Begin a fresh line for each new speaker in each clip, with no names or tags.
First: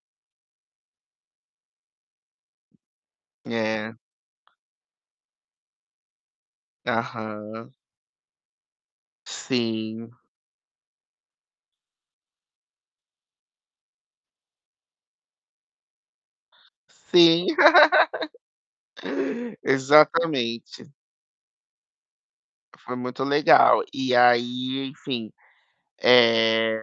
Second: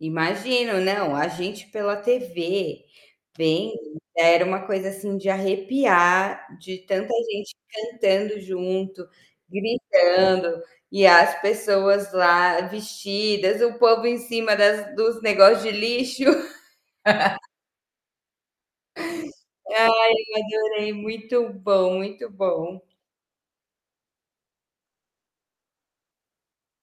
Imagino. Não, a gente pela tv, vendo,
É.
era uma coisa assim de arrepiar, de tanta gente
Aham.
cantando junto,
Sim.
gritando, e as pessoas lá vestidas, o povo em cima das dos negócio de lixo.
Sim.
Ai, adorei.
Exatamente.
Muito bom, muito bom.
Foi muito legal. E aí, enfim, eh,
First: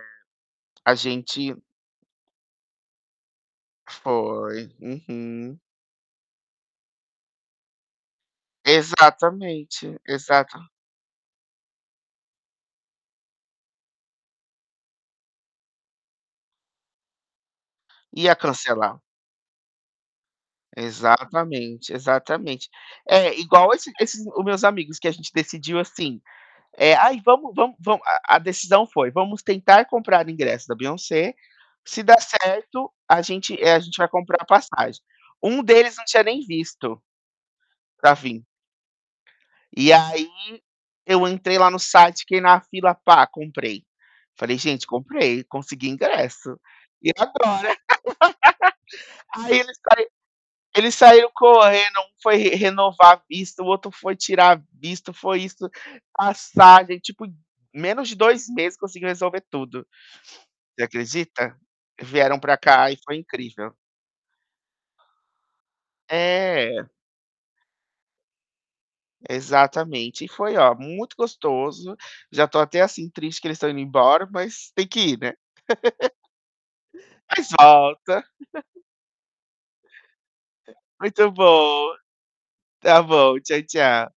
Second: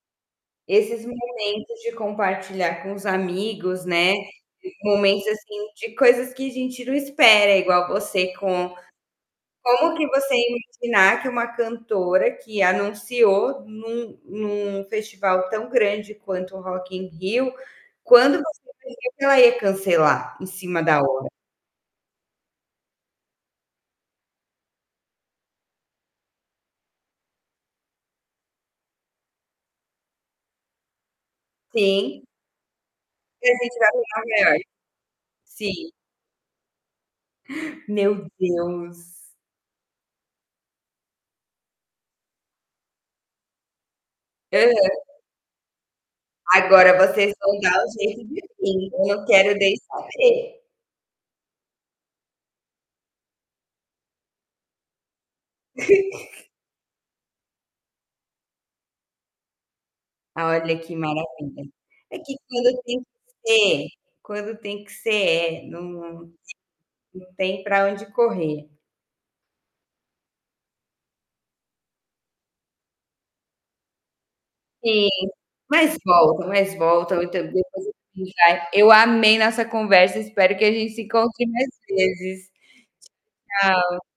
a
Esses
gente
momentos de compartilhar com os amigos, né,
Foi.
momentos,
Uhum.
assim, de coisas que a gente não espera igual você com como
Exatamente.
que você ia me
Exato.
ensinar que uma cantora que anunciou num num festival tão grande quanto o Rock in Rio,
Ia
quando você
cancelar.
[unintelligible] que ela ia cancelar em cima da hora?
Exatamente, exatamente. É, igual esse esses o meus amigos. Que a gente decidiu, assim, eh: "Aí, vamos vamos vamos" A decisão foi: "Vamos tentar comprar ingresso da Beyoncé, se der
Sim.
certo a
E a
gente, eh,
gente
a gente
[unintelligible]
vai
nove
comprar
reais.
passagem". Um
Sim.
deles não tinha nem visto, para
Meu
vim.
Deus!
E aí, eu entrei lá no site, fiquei na fila, pá, comprei. Falei: "Gente,
Aham.
comprei, consegui ingresso.
Agora,
E
vocês
agora?".
vão dar o jeito de vim. Eu não quero
Aí
nem
eles tai
saber.
eles saíram correndo, foi um re renovar visto, o outro foi tirar a visto, foi isso, passagem. Tipo, menos de 2 meses conseguiu resolver tudo.
Olha
Você
que
acredita?
maravilha. É que
Vieram para
quando
cá e
tem que
foi incrível.
ser quando tem que ser é, não não
É.
tem não tem para onde correr.
Exatamente. E foi, ó, muito gostoso. Já estou até, assim, triste que eles estão indo embora, mas têm que
Sim.
ir, né.
Mas volta, mas volta. O [unintelligible]
Mas volta.
vai. Eu amei nossa conversa. Espero que a gente se
Muito
encontre mais
bom.
vezes.
Tá bom, tchau,
Tchau.
tchau.